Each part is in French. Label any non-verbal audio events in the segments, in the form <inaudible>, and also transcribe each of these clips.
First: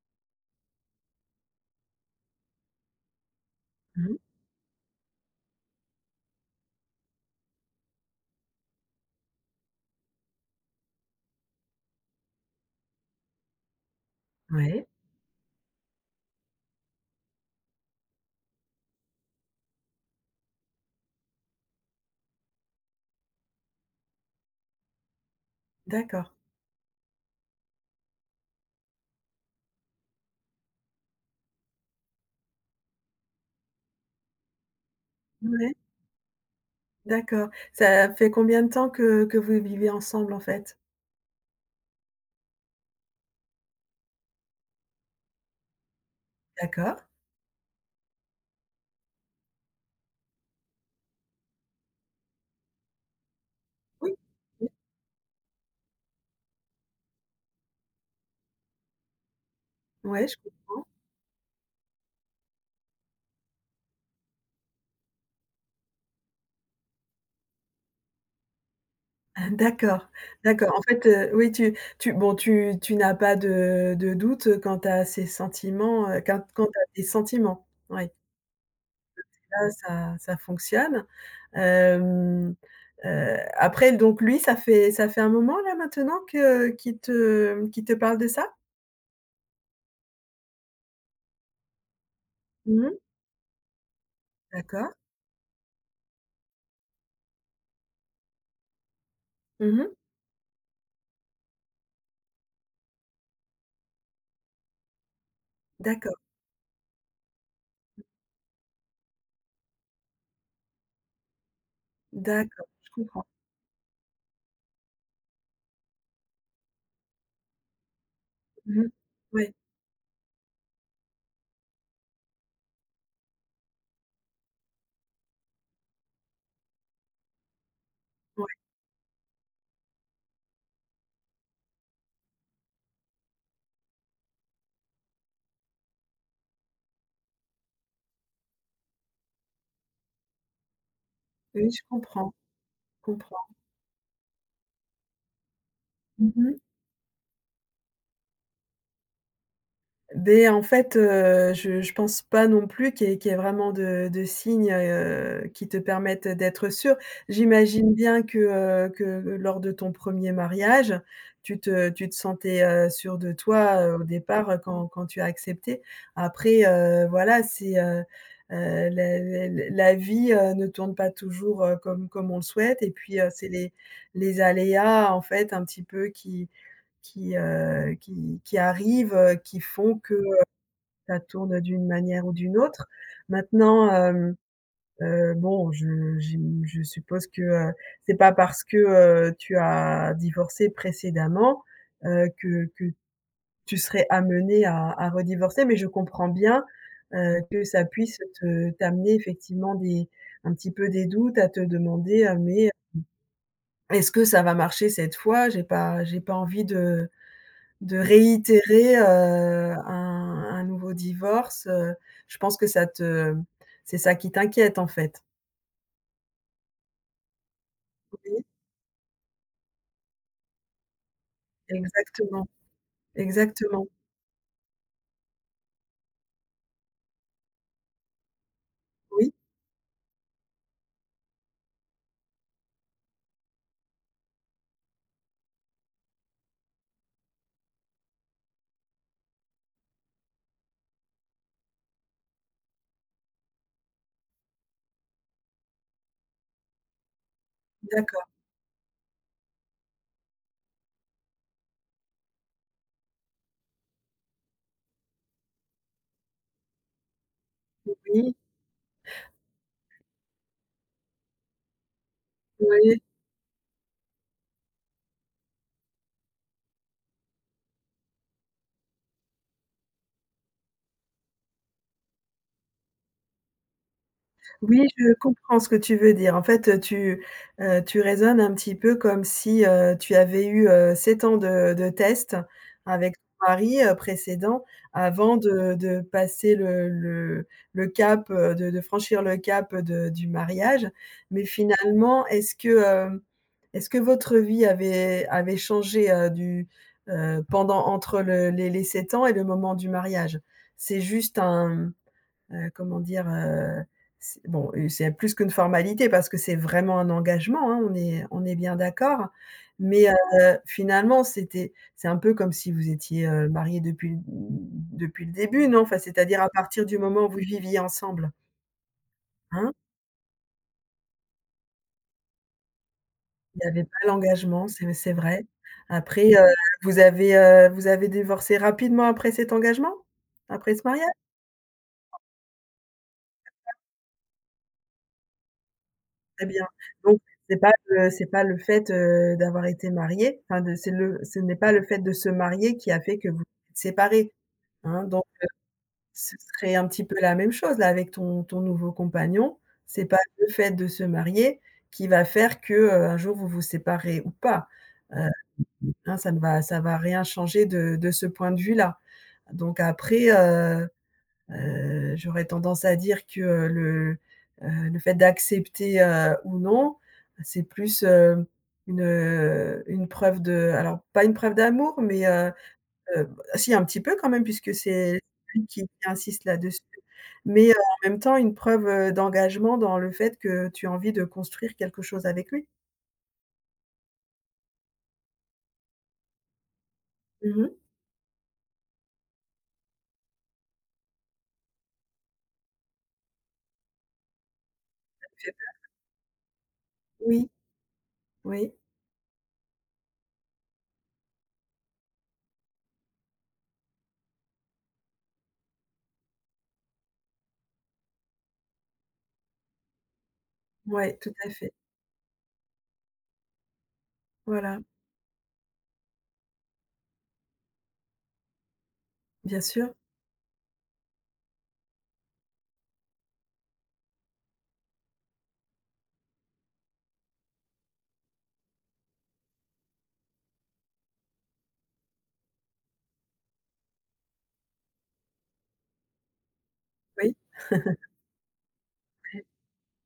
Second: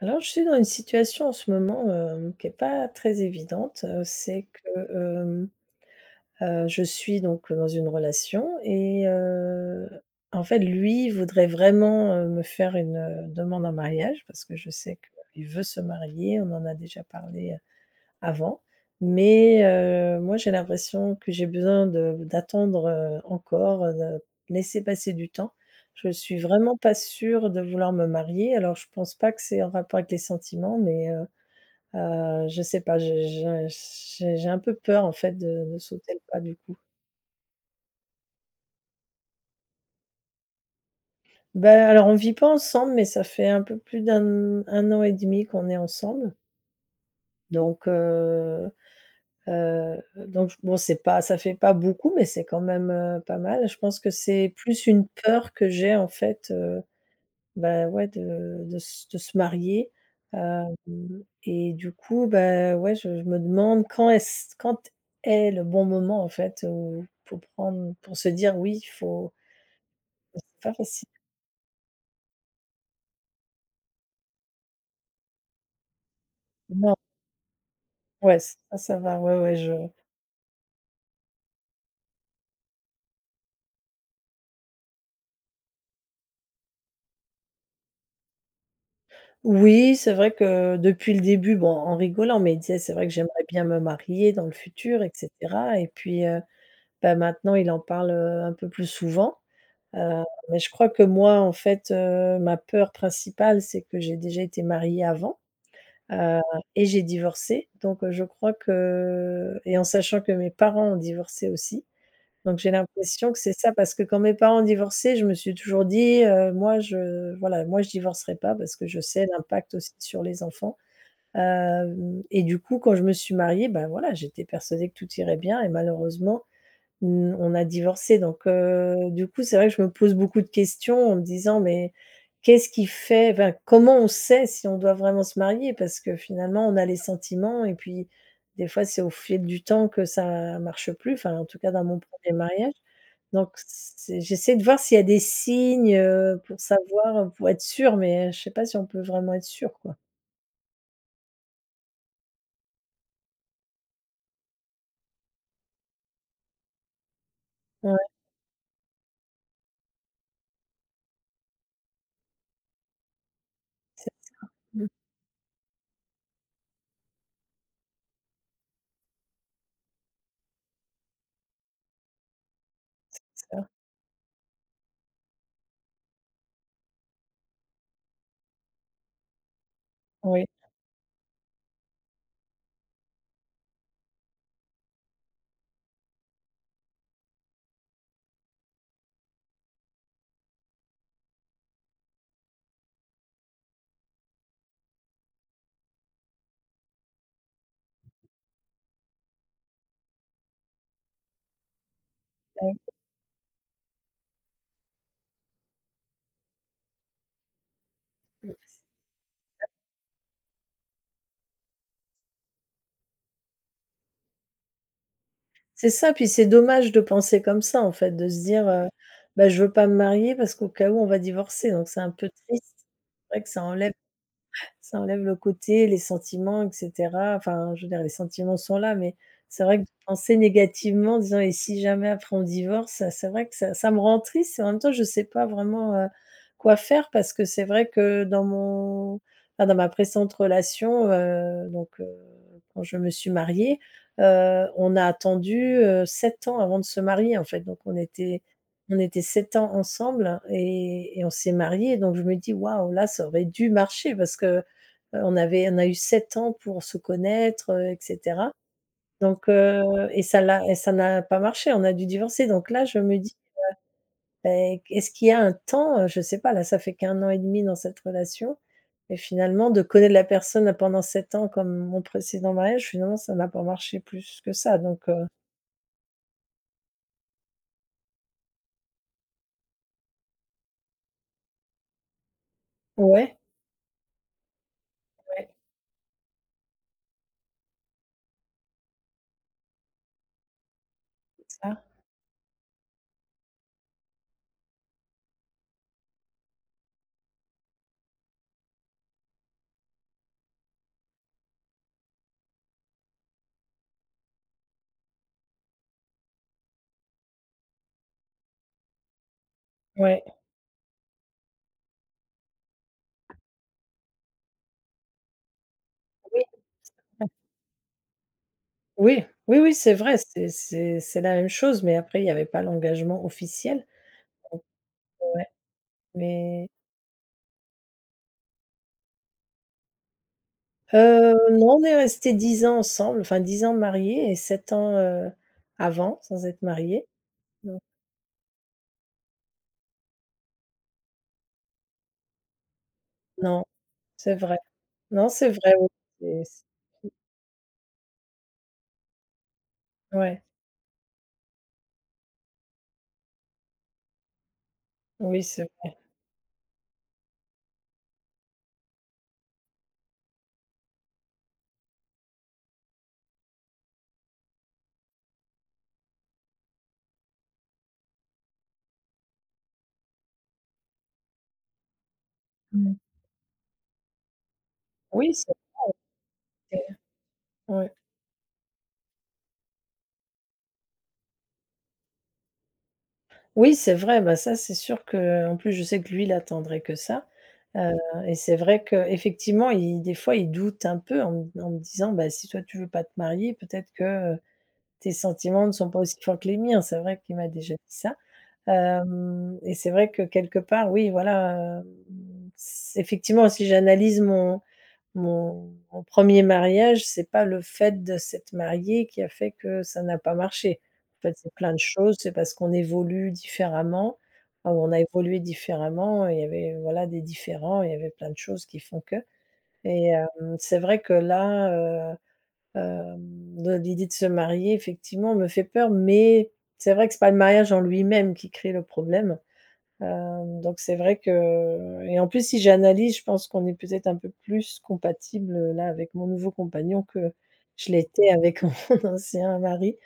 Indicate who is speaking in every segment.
Speaker 1: Alors, je suis dans une situation en ce moment, qui est pas très évidente,
Speaker 2: Mmh.
Speaker 1: c'est que, je suis donc dans une relation et en fait, lui voudrait vraiment, me faire une, demande en mariage parce que je
Speaker 2: Ouais,
Speaker 1: sais qu'il veut se marier. On en a déjà parlé avant, mais moi j'ai l'impression que j'ai besoin de d'attendre, encore, de laisser passer du temps. Je
Speaker 2: d'accord.
Speaker 1: suis vraiment pas sûre de vouloir me marier, alors je pense pas que c'est en rapport avec les sentiments, mais je sais pas, j'ai un peu peur en fait de
Speaker 2: Ouais,
Speaker 1: de sauter le pas du coup.
Speaker 2: d'accord. Ça fait combien de temps que vous vivez ensemble, en fait?
Speaker 1: Ben alors on vit pas ensemble, mais ça fait un peu plus d'un 1 an et demi qu'on est ensemble,
Speaker 2: D'accord.
Speaker 1: donc heu donc bon, c'est pas ça fait pas beaucoup, mais c'est quand même, pas mal. Je pense que
Speaker 2: Oui.
Speaker 1: c'est
Speaker 2: Oui.
Speaker 1: plus une peur que j'ai en fait, bah, ouais, de se marier,
Speaker 2: Ouais, je
Speaker 1: hem
Speaker 2: comprends.
Speaker 1: et du coup, bah, ouais, je me demande quand est le bon moment en fait, où pour prendre pour se dire: «Oui, il faut.»
Speaker 2: Ah, d'accord,
Speaker 1: C'est
Speaker 2: d'accord.
Speaker 1: pas
Speaker 2: En fait,
Speaker 1: facile.
Speaker 2: oui, tu tu bon, tu tu n'as pas de doute, quant à ces sentiments, quant à
Speaker 1: Non,
Speaker 2: tes sentiments? Oui,
Speaker 1: ouais, ça va, ouais, ouais,
Speaker 2: là,
Speaker 1: je
Speaker 2: ça fonctionne. Hem, Après donc lui, ça fait un moment, là, maintenant que qu'il te parle de ça?
Speaker 1: oui, c'est vrai que depuis le début, bon, en rigolant, mais tu sais,
Speaker 2: Mmh.
Speaker 1: c'est vrai que j'aimerais bien me marier dans le
Speaker 2: D'accord.
Speaker 1: futur et cetera et puis, bah, maintenant, il en parle, un peu plus souvent,
Speaker 2: Mmh.
Speaker 1: heu, mais je crois que moi, en fait, ma peur principale, c'est que j'ai déjà été mariée avant, heu
Speaker 2: D'accord.
Speaker 1: et j'ai divorcé, je crois que et en sachant que mes parents ont divorcé aussi, donc
Speaker 2: D'accord,
Speaker 1: j'ai
Speaker 2: je comprends.
Speaker 1: l'impression que c'est ça parce que quand mes parents ont divorcé, je me suis toujours dit: «Moi, je voilà, moi, je divorcerai pas» parce
Speaker 2: Mmh
Speaker 1: que
Speaker 2: mh.
Speaker 1: je sais
Speaker 2: Ouais,
Speaker 1: l'impact aussi sur les enfants, hem et du coup, quand je me suis mariée, ben voilà, j'étais persuadée que tout irait bien et malheureusement, Mmh, on a divorcé
Speaker 2: ouais,
Speaker 1: du coup, c'est vrai que je me pose beaucoup de questions en me disant: «Mais qu'est-ce qui fait enfin, comment on sait si on doit vraiment se marier?» parce que finalement, on a les sentiments et puis des fois, c'est au fil du temps que ça marche plus, enfin, en tout
Speaker 2: oui,
Speaker 1: cas
Speaker 2: je
Speaker 1: dans mon
Speaker 2: comprends,
Speaker 1: premier mariage
Speaker 2: je comprends.
Speaker 1: donc c'est j'essaie de voir s'il y a des signes,
Speaker 2: Mmh mh.
Speaker 1: pour savoir, pour être sûr, mais je sais pas si on peut vraiment être sûr, quoi.
Speaker 2: Ben en fait, je pense pas non plus qu'il y ait vraiment de signes, qui te permettent d'être sûr. J'imagine
Speaker 1: Ouais,
Speaker 2: bien que lors de ton premier mariage, tu te sentais, sûre de toi, au
Speaker 1: c'est
Speaker 2: départ, quand tu as accepté. Après, voilà, la vie, ne tourne pas toujours, comme comme on le souhaite, et puis,
Speaker 1: c'est
Speaker 2: c'est
Speaker 1: ça.
Speaker 2: les aléas, en fait, un petit peu qui arrivent, qui font que
Speaker 1: Oui,
Speaker 2: ça tourne d'une manière ou d'une autre. Maintenant, bon, je suppose que, c'est pas parce que, tu as divorcé précédemment, que tu serais amené à redivorcer, mais je comprends bien, que ça puisse te t'amener effectivement des un petit peu des doutes à te demander, «Mais
Speaker 1: ouais.
Speaker 2: est-ce que ça va marcher cette fois? J'ai pas envie de» de» réitérer, un nouveau divorce, je pense que ça te c'est ça qui t'inquiète, en fait?
Speaker 1: C'est ça, puis c'est dommage de penser comme ça en fait, de se
Speaker 2: Oui,
Speaker 1: dire: «Bah, je veux pas me marier parce qu'au cas où on va divorcer», donc c'est un peu
Speaker 2: exactement,
Speaker 1: triste. C'est vrai que
Speaker 2: exactement.
Speaker 1: ça enlève le côté, les sentiments et cetera. Enfin, je veux dire, les sentiments sont là, mais
Speaker 2: Oui,
Speaker 1: c'est vrai que de penser négativement en disant: «Et si jamais après on divorce?» C'est vrai que ça me rend triste et en même temps, je sais pas vraiment, quoi faire parce que c'est vrai que dans mon enfin, dans ma précédente relation, donc, quand je me suis mariée, on a attendu, 7 ans avant de se marier, en fait. Donc
Speaker 2: d'accord,
Speaker 1: on était 7 ans ensemble et on s'est mariés donc je me dis: «Waouh, là, ça aurait dû marcher» parce que on a eu 7 ans pour se connaître, et
Speaker 2: oui,
Speaker 1: cetera. Donc et ça l'a et ça n'a pas marché, on a dû divorcer. Donc là, je
Speaker 2: oui.
Speaker 1: me dis: «Beh, est-ce qu'il y a un temps?» Je sais pas, là, ça fait qu'un an et demi dans cette relation et finalement de connaître la personne pendant 7 ans comme mon précédent mariage, finalement, ça n'a pas marché plus que ça
Speaker 2: Oui,
Speaker 1: donc
Speaker 2: je comprends ce que tu veux dire. En fait, tu, tu raisonnes un petit peu comme si, tu avais eu, 7 ans de test avec
Speaker 1: ouais,
Speaker 2: ton mari, précédent avant
Speaker 1: ouais,
Speaker 2: de passer le cap, de franchir le cap de du mariage. Mais
Speaker 1: ça,
Speaker 2: finalement, est-ce que, est-ce que votre vie avait avait changé, pendant entre le les 7 ans et le moment du mariage? C'est juste un... comment dire? C'est bon, c'est plus qu'une formalité parce que c'est vraiment un engagement, hein, on est bien d'accord. Mais,
Speaker 1: ouais,
Speaker 2: finalement, c'était c'est un peu comme si vous étiez, mariés depuis l depuis le début, non? Enfin, c'est-à-dire
Speaker 1: oui,
Speaker 2: à partir du moment où vous viviez ensemble,
Speaker 1: oui, oui,
Speaker 2: hein?
Speaker 1: oui, c'est vrai, c'est la même chose mais après il n'y avait pas l'engagement
Speaker 2: Il n'y avait
Speaker 1: officiel
Speaker 2: pas
Speaker 1: donc
Speaker 2: l'engagement, c'est
Speaker 1: ouais
Speaker 2: vrai. Après,
Speaker 1: mais
Speaker 2: vous avez divorcé rapidement après cet engagement? Après ce mariage?
Speaker 1: Heu, non, on est restés 10 ans ensemble, enfin 10 ans mariés et 7 ans, avant,
Speaker 2: Très
Speaker 1: sans être
Speaker 2: bien.
Speaker 1: mariés.
Speaker 2: Donc
Speaker 1: Donc
Speaker 2: c'est pas le fait, d'avoir été marié, enfin de c'est le ce n'est pas le fait de se marier qui a fait que vous
Speaker 1: non,
Speaker 2: êtes séparés,
Speaker 1: c'est vrai.
Speaker 2: hein? Donc
Speaker 1: Non, c'est vrai, oui,
Speaker 2: ce
Speaker 1: c'est c
Speaker 2: serait un petit peu la même chose là avec ton ton nouveau compagnon. C'est pas
Speaker 1: ouais,
Speaker 2: le fait de se marier qui va faire que, un jour vous vous séparez ou pas. Heu,
Speaker 1: oui, c'est vrai.
Speaker 2: hein, ça ne va ça va rien changer de ce point de vue-là. Donc après, j'aurais tendance à dire que, le fait d'accepter, ou non, c'est plus, une preuve de alors pas une preuve d'amour, mais,
Speaker 1: Mmh.
Speaker 2: heu, si un petit peu quand même puisque c'est
Speaker 1: Oui, c'est
Speaker 2: lui qui insiste là-dessus,
Speaker 1: vrai,
Speaker 2: mais,
Speaker 1: ouais.
Speaker 2: en même temps une preuve, d'engagement dans le fait que tu as envie de construire quelque chose avec lui.
Speaker 1: Oui, c'est vrai, bah, ça, c'est sûr qu'en plus, je sais que lui, il attendrait que ça,
Speaker 2: Mmh mh.
Speaker 1: heu et c'est vrai qu'effectivement, il des fois, il doute un peu en me disant: «Bah, si toi, tu veux pas te marier, peut-être que, heu, tes sentiments ne sont pas aussi forts que les miens». C'est vrai qu'il m'a
Speaker 2: Oui,
Speaker 1: déjà dit ça.
Speaker 2: oui,
Speaker 1: Hem Et c'est vrai que quelque part, oui, voilà, c'est effectivement, si j'analyse mon 1er mariage, c'est pas le fait de s'être marié qui a fait que ça n'a pas marché.
Speaker 2: ouais,
Speaker 1: En
Speaker 2: tout
Speaker 1: fait,
Speaker 2: à
Speaker 1: c'est
Speaker 2: fait.
Speaker 1: plein de choses, c'est parce qu'on évolue différemment, enfin,
Speaker 2: Voilà,
Speaker 1: on a évolué différemment, il y avait, voilà, des différents. Il y avait plein de choses qui font que
Speaker 2: bien sûr,
Speaker 1: et hem, c'est vrai que là, heu, de l'idée de se marier, effectivement, me fait peur, mais c'est vrai que c'est pas le mariage en lui-même qui crée le problème. Donc c'est vrai que et en plus, si j'analyse, je pense qu'on est peut-être un peu plus compatible là, avec mon nouveau compagnon que
Speaker 2: oui.
Speaker 1: je l'étais avec <laughs> mon ancien mari.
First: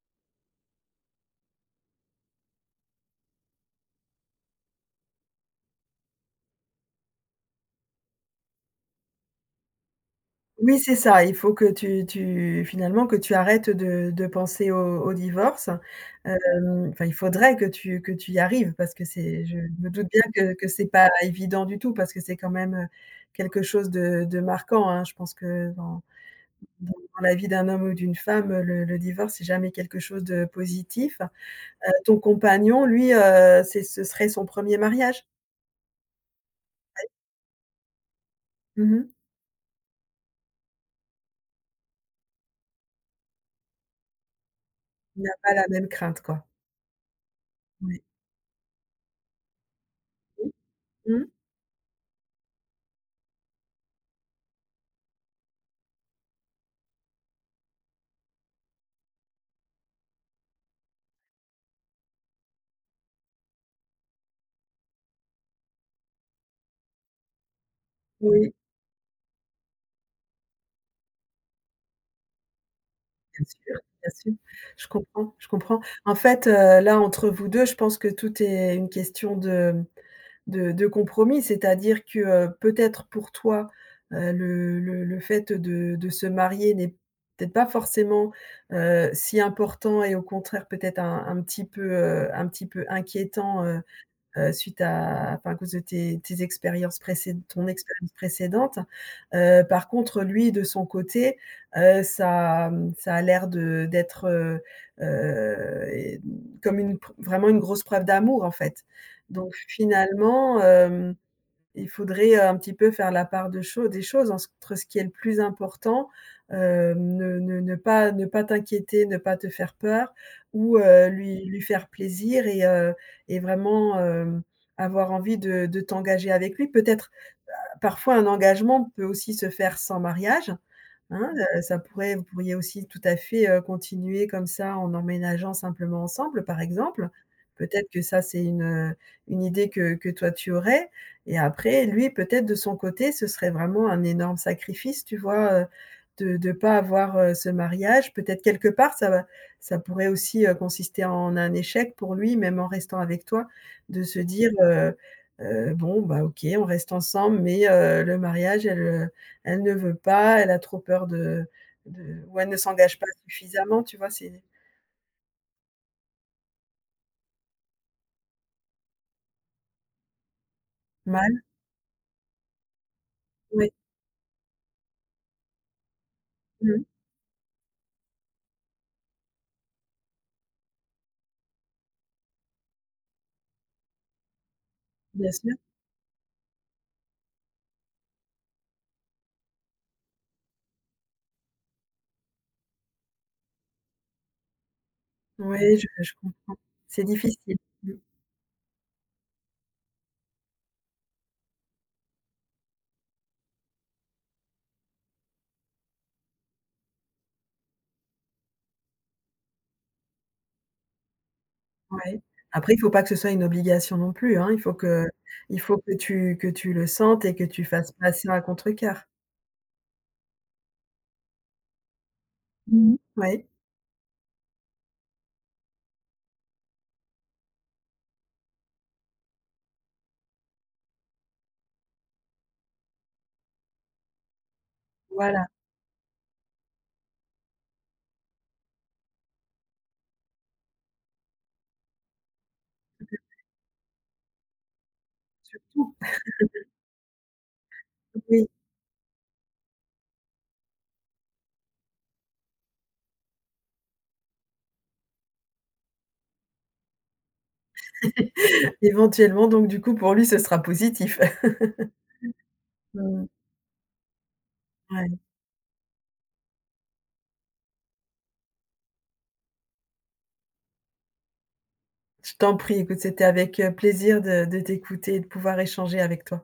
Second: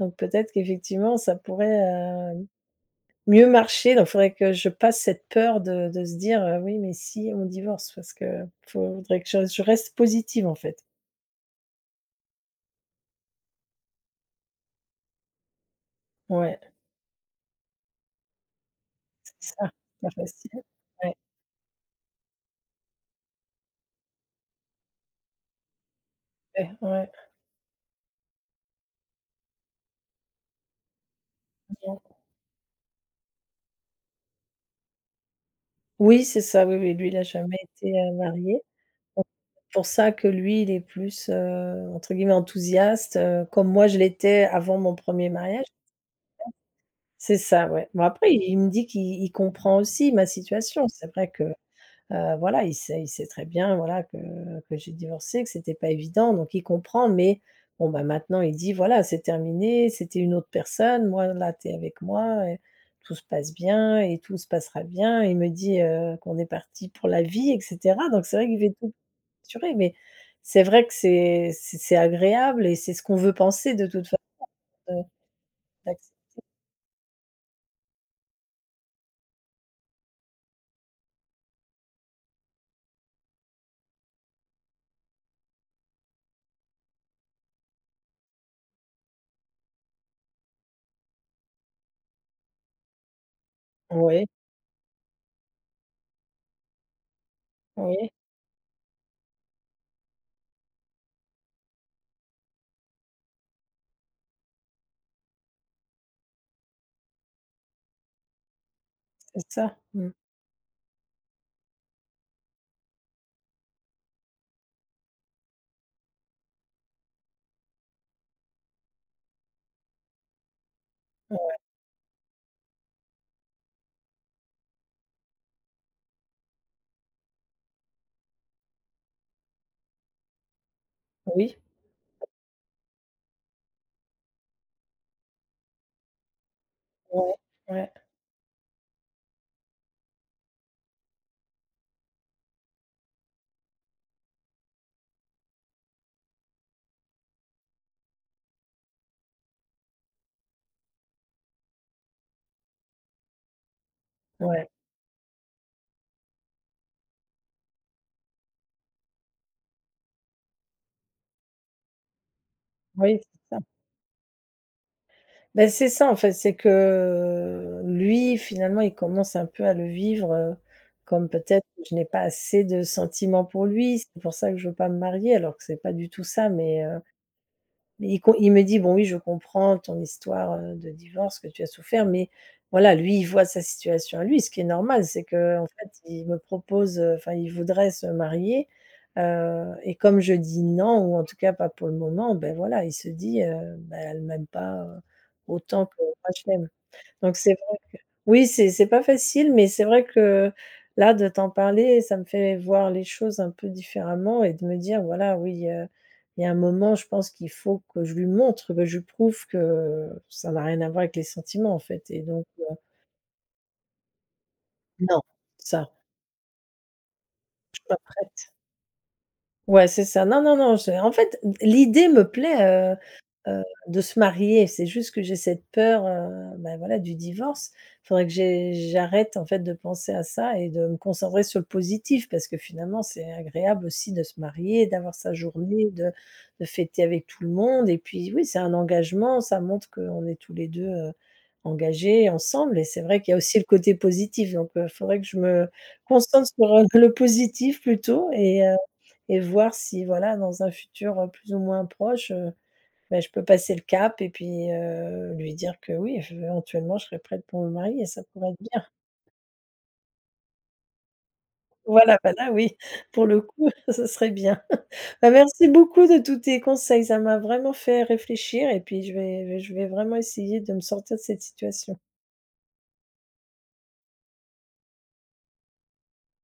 Speaker 1: Donc peut-être qu'effectivement, ça pourrait, heu, mieux marcher. Donc il faudrait que je passe cette peur de se dire: «Oui, mais si on divorce?» parce que faudrait que je reste positive, en
Speaker 2: Oui,
Speaker 1: fait.
Speaker 2: c'est ça. Il faut que tu tu finalement, que tu arrêtes de penser au au divorce.
Speaker 1: Ouais,
Speaker 2: Enfin, il faudrait que tu y arrives parce que c'est
Speaker 1: c'est
Speaker 2: je
Speaker 1: ça,
Speaker 2: me
Speaker 1: c'est
Speaker 2: doute
Speaker 1: pas
Speaker 2: bien que
Speaker 1: facile.
Speaker 2: que c'est pas
Speaker 1: Ouais,
Speaker 2: évident du tout parce que c'est quand même quelque chose de marquant, hein. Je pense que dans
Speaker 1: ouais,
Speaker 2: dans
Speaker 1: ouais,
Speaker 2: la vie d'un homme ou d'une femme, le divorce, c'est jamais quelque chose de positif. Ton compagnon, lui, c'est ce serait son premier mariage?
Speaker 1: oui, c'est ça, oui, oui, lui, il a jamais été, marié.
Speaker 2: Mmh.
Speaker 1: Pour ça que lui, il est plus, entre guillemets «enthousiaste», comme moi je l'étais avant mon
Speaker 2: Il n'a
Speaker 1: premier
Speaker 2: pas la
Speaker 1: mariage.
Speaker 2: même crainte, quoi.
Speaker 1: C'est ça, ouais.
Speaker 2: Oui.
Speaker 1: Bon après il me dit qu'il il comprend aussi ma
Speaker 2: Mmh.
Speaker 1: situation. C'est
Speaker 2: Mmh.
Speaker 1: vrai que, voilà, il sait très bien, voilà, que j'ai divorcé, que c'était pas évident, donc il comprend, mais bon, bah, maintenant il dit: «Voilà, c'est terminé, c'était une autre personne. Moi, là, t'es avec moi et tout se passe bien et tout se passera bien». Il me dit, qu'on est partis pour la vie et cetera, donc c'est vrai
Speaker 2: Oui.
Speaker 1: qu'il fait tout rassurée, mais c'est vrai que c'est agréable et c'est ce qu'on veut
Speaker 2: Bien
Speaker 1: penser
Speaker 2: sûr,
Speaker 1: de toute
Speaker 2: bien
Speaker 1: façon,
Speaker 2: sûr. Je
Speaker 1: heu,
Speaker 2: comprends, je comprends.
Speaker 1: d'acc
Speaker 2: En fait, là, entre vous 2, je pense que tout est une question de de compromis. C'est-à-dire que, peut-être pour toi, le fait de se marier n'est peut-être pas forcément, si important et au contraire peut-être un petit peu inquiétant,
Speaker 1: oui,
Speaker 2: suite à enfin, à cause de tes tes expériences précédentes, ton
Speaker 1: oui,
Speaker 2: expérience précédente. Par contre, lui, de son côté, ça, mmh, ça a l'air de d'être, heu et comme une pr vraiment une grosse preuve d'amour, en fait.
Speaker 1: c'est
Speaker 2: Donc
Speaker 1: ça. Mmh.
Speaker 2: finalement, hem il faudrait un petit peu faire la part de cho des choses entre ce qui est le plus important, ne pas t'inquiéter, ne pas te faire peur ou heu, lui
Speaker 1: Heu,
Speaker 2: lui faire plaisir et vraiment, avoir envie de t'engager avec lui. Peut-être parfois un engagement peut aussi se faire sans mariage. Hein,
Speaker 1: oui,
Speaker 2: ça pourrait vous pourriez aussi tout à fait, continuer comme ça en emménageant simplement ensemble, par exemple.
Speaker 1: ouais,
Speaker 2: Peut-être
Speaker 1: ouais,
Speaker 2: que ça, c'est une idée que toi tu aurais et après lui, peut-être de son côté, ce serait vraiment un énorme sacrifice, tu vois, de pas avoir, ce mariage. Peut-être quelque part, ça va ça pourrait aussi, consister en un échec pour lui, même en restant avec toi, de se dire,
Speaker 1: ouais,
Speaker 2: «Bon, bah, OK, on reste ensemble mais le mariage, elle, elle ne veut pas, elle a trop peur de ou elle ne s'engage pas
Speaker 1: oui, c'est ça.
Speaker 2: suffisamment, tu vois?» C'est
Speaker 1: Beh, c'est ça en fait, c'est que lui, finalement, il commence un peu à le vivre, comme
Speaker 2: mal,
Speaker 1: peut-être je n'ai pas assez de sentiments pour
Speaker 2: oui.
Speaker 1: lui, c'est pour ça que je veux pas me marier alors que c'est pas du tout ça,
Speaker 2: Mmh.
Speaker 1: mais il me dit: «Bon oui, je comprends ton histoire, de divorce que tu as souffert» mais voilà, lui, il voit sa situation à lui, ce qui est normal. C'est
Speaker 2: Bien sûr.
Speaker 1: que en fait, il me propose, enfin, il voudrait se marier, et comme je dis: «Non» ou en tout cas pas pour le moment, ben voilà, il se dit: «Bah, elle m'aime pas,
Speaker 2: Oui,
Speaker 1: autant que
Speaker 2: je
Speaker 1: moi je
Speaker 2: comprends.
Speaker 1: l'aime».
Speaker 2: C'est
Speaker 1: Donc c'est
Speaker 2: difficile.
Speaker 1: vrai
Speaker 2: Mmh,
Speaker 1: que oui, c'est pas facile, mais c'est vrai que là, de t'en parler, ça me fait voir les choses un peu différemment et de me dire: «Voilà, oui, il y a un moment, je pense qu'il faut que je lui montre, que je lui prouve que ça n'a rien à voir avec les sentiments, en fait»
Speaker 2: ouais.
Speaker 1: et donc
Speaker 2: Après, il faut pas que ce soit une obligation non plus, hein.
Speaker 1: non,
Speaker 2: Il faut
Speaker 1: ça,
Speaker 2: que tu le sentes et que tu
Speaker 1: je suis
Speaker 2: fasses
Speaker 1: pas
Speaker 2: passer ça à
Speaker 1: prête.
Speaker 2: contre-cœur.
Speaker 1: Ouais, c'est ça. Non, non, non, je en fait, l'idée me plaît,
Speaker 2: Mmh. Oui,
Speaker 1: heu, de se marier. C'est juste que j'ai cette peur, bah, voilà, du divorce. Il faudrait que j'arrête, en fait, de penser à ça et de me concentrer sur le positif parce que finalement, c'est agréable aussi de se marier, d'avoir sa
Speaker 2: voilà.
Speaker 1: journée, de fêter avec tout le monde et puis, oui, c'est un engagement, ça montre qu'on est tous les 2 engagés ensemble et c'est vrai qu'il y a aussi le côté positif donc faudrait que je me
Speaker 2: Tout,
Speaker 1: concentre sur, le positif plutôt
Speaker 2: oui.
Speaker 1: et voir si voilà, dans un futur, plus ou moins proche, bah, je peux passer le cap et puis, lui dire que oui, je éventuellement, je serais prête pour me marier et ça pourrait être
Speaker 2: <laughs>
Speaker 1: bien. <laughs>
Speaker 2: Éventuellement, donc du coup, pour lui, ce sera positif. <laughs>
Speaker 1: Voilà, bah, là, oui,
Speaker 2: Mmh.
Speaker 1: pour le coup, <laughs> ce serait bien. <laughs>
Speaker 2: Ouais.
Speaker 1: Bah, merci beaucoup de tous tes conseils, ça m'a vraiment fait réfléchir et puis je vais vraiment essayer de me sortir de cette situation.
Speaker 2: Je t'en prie, écoute, c'était avec, plaisir de t'écouter et de pouvoir échanger avec toi.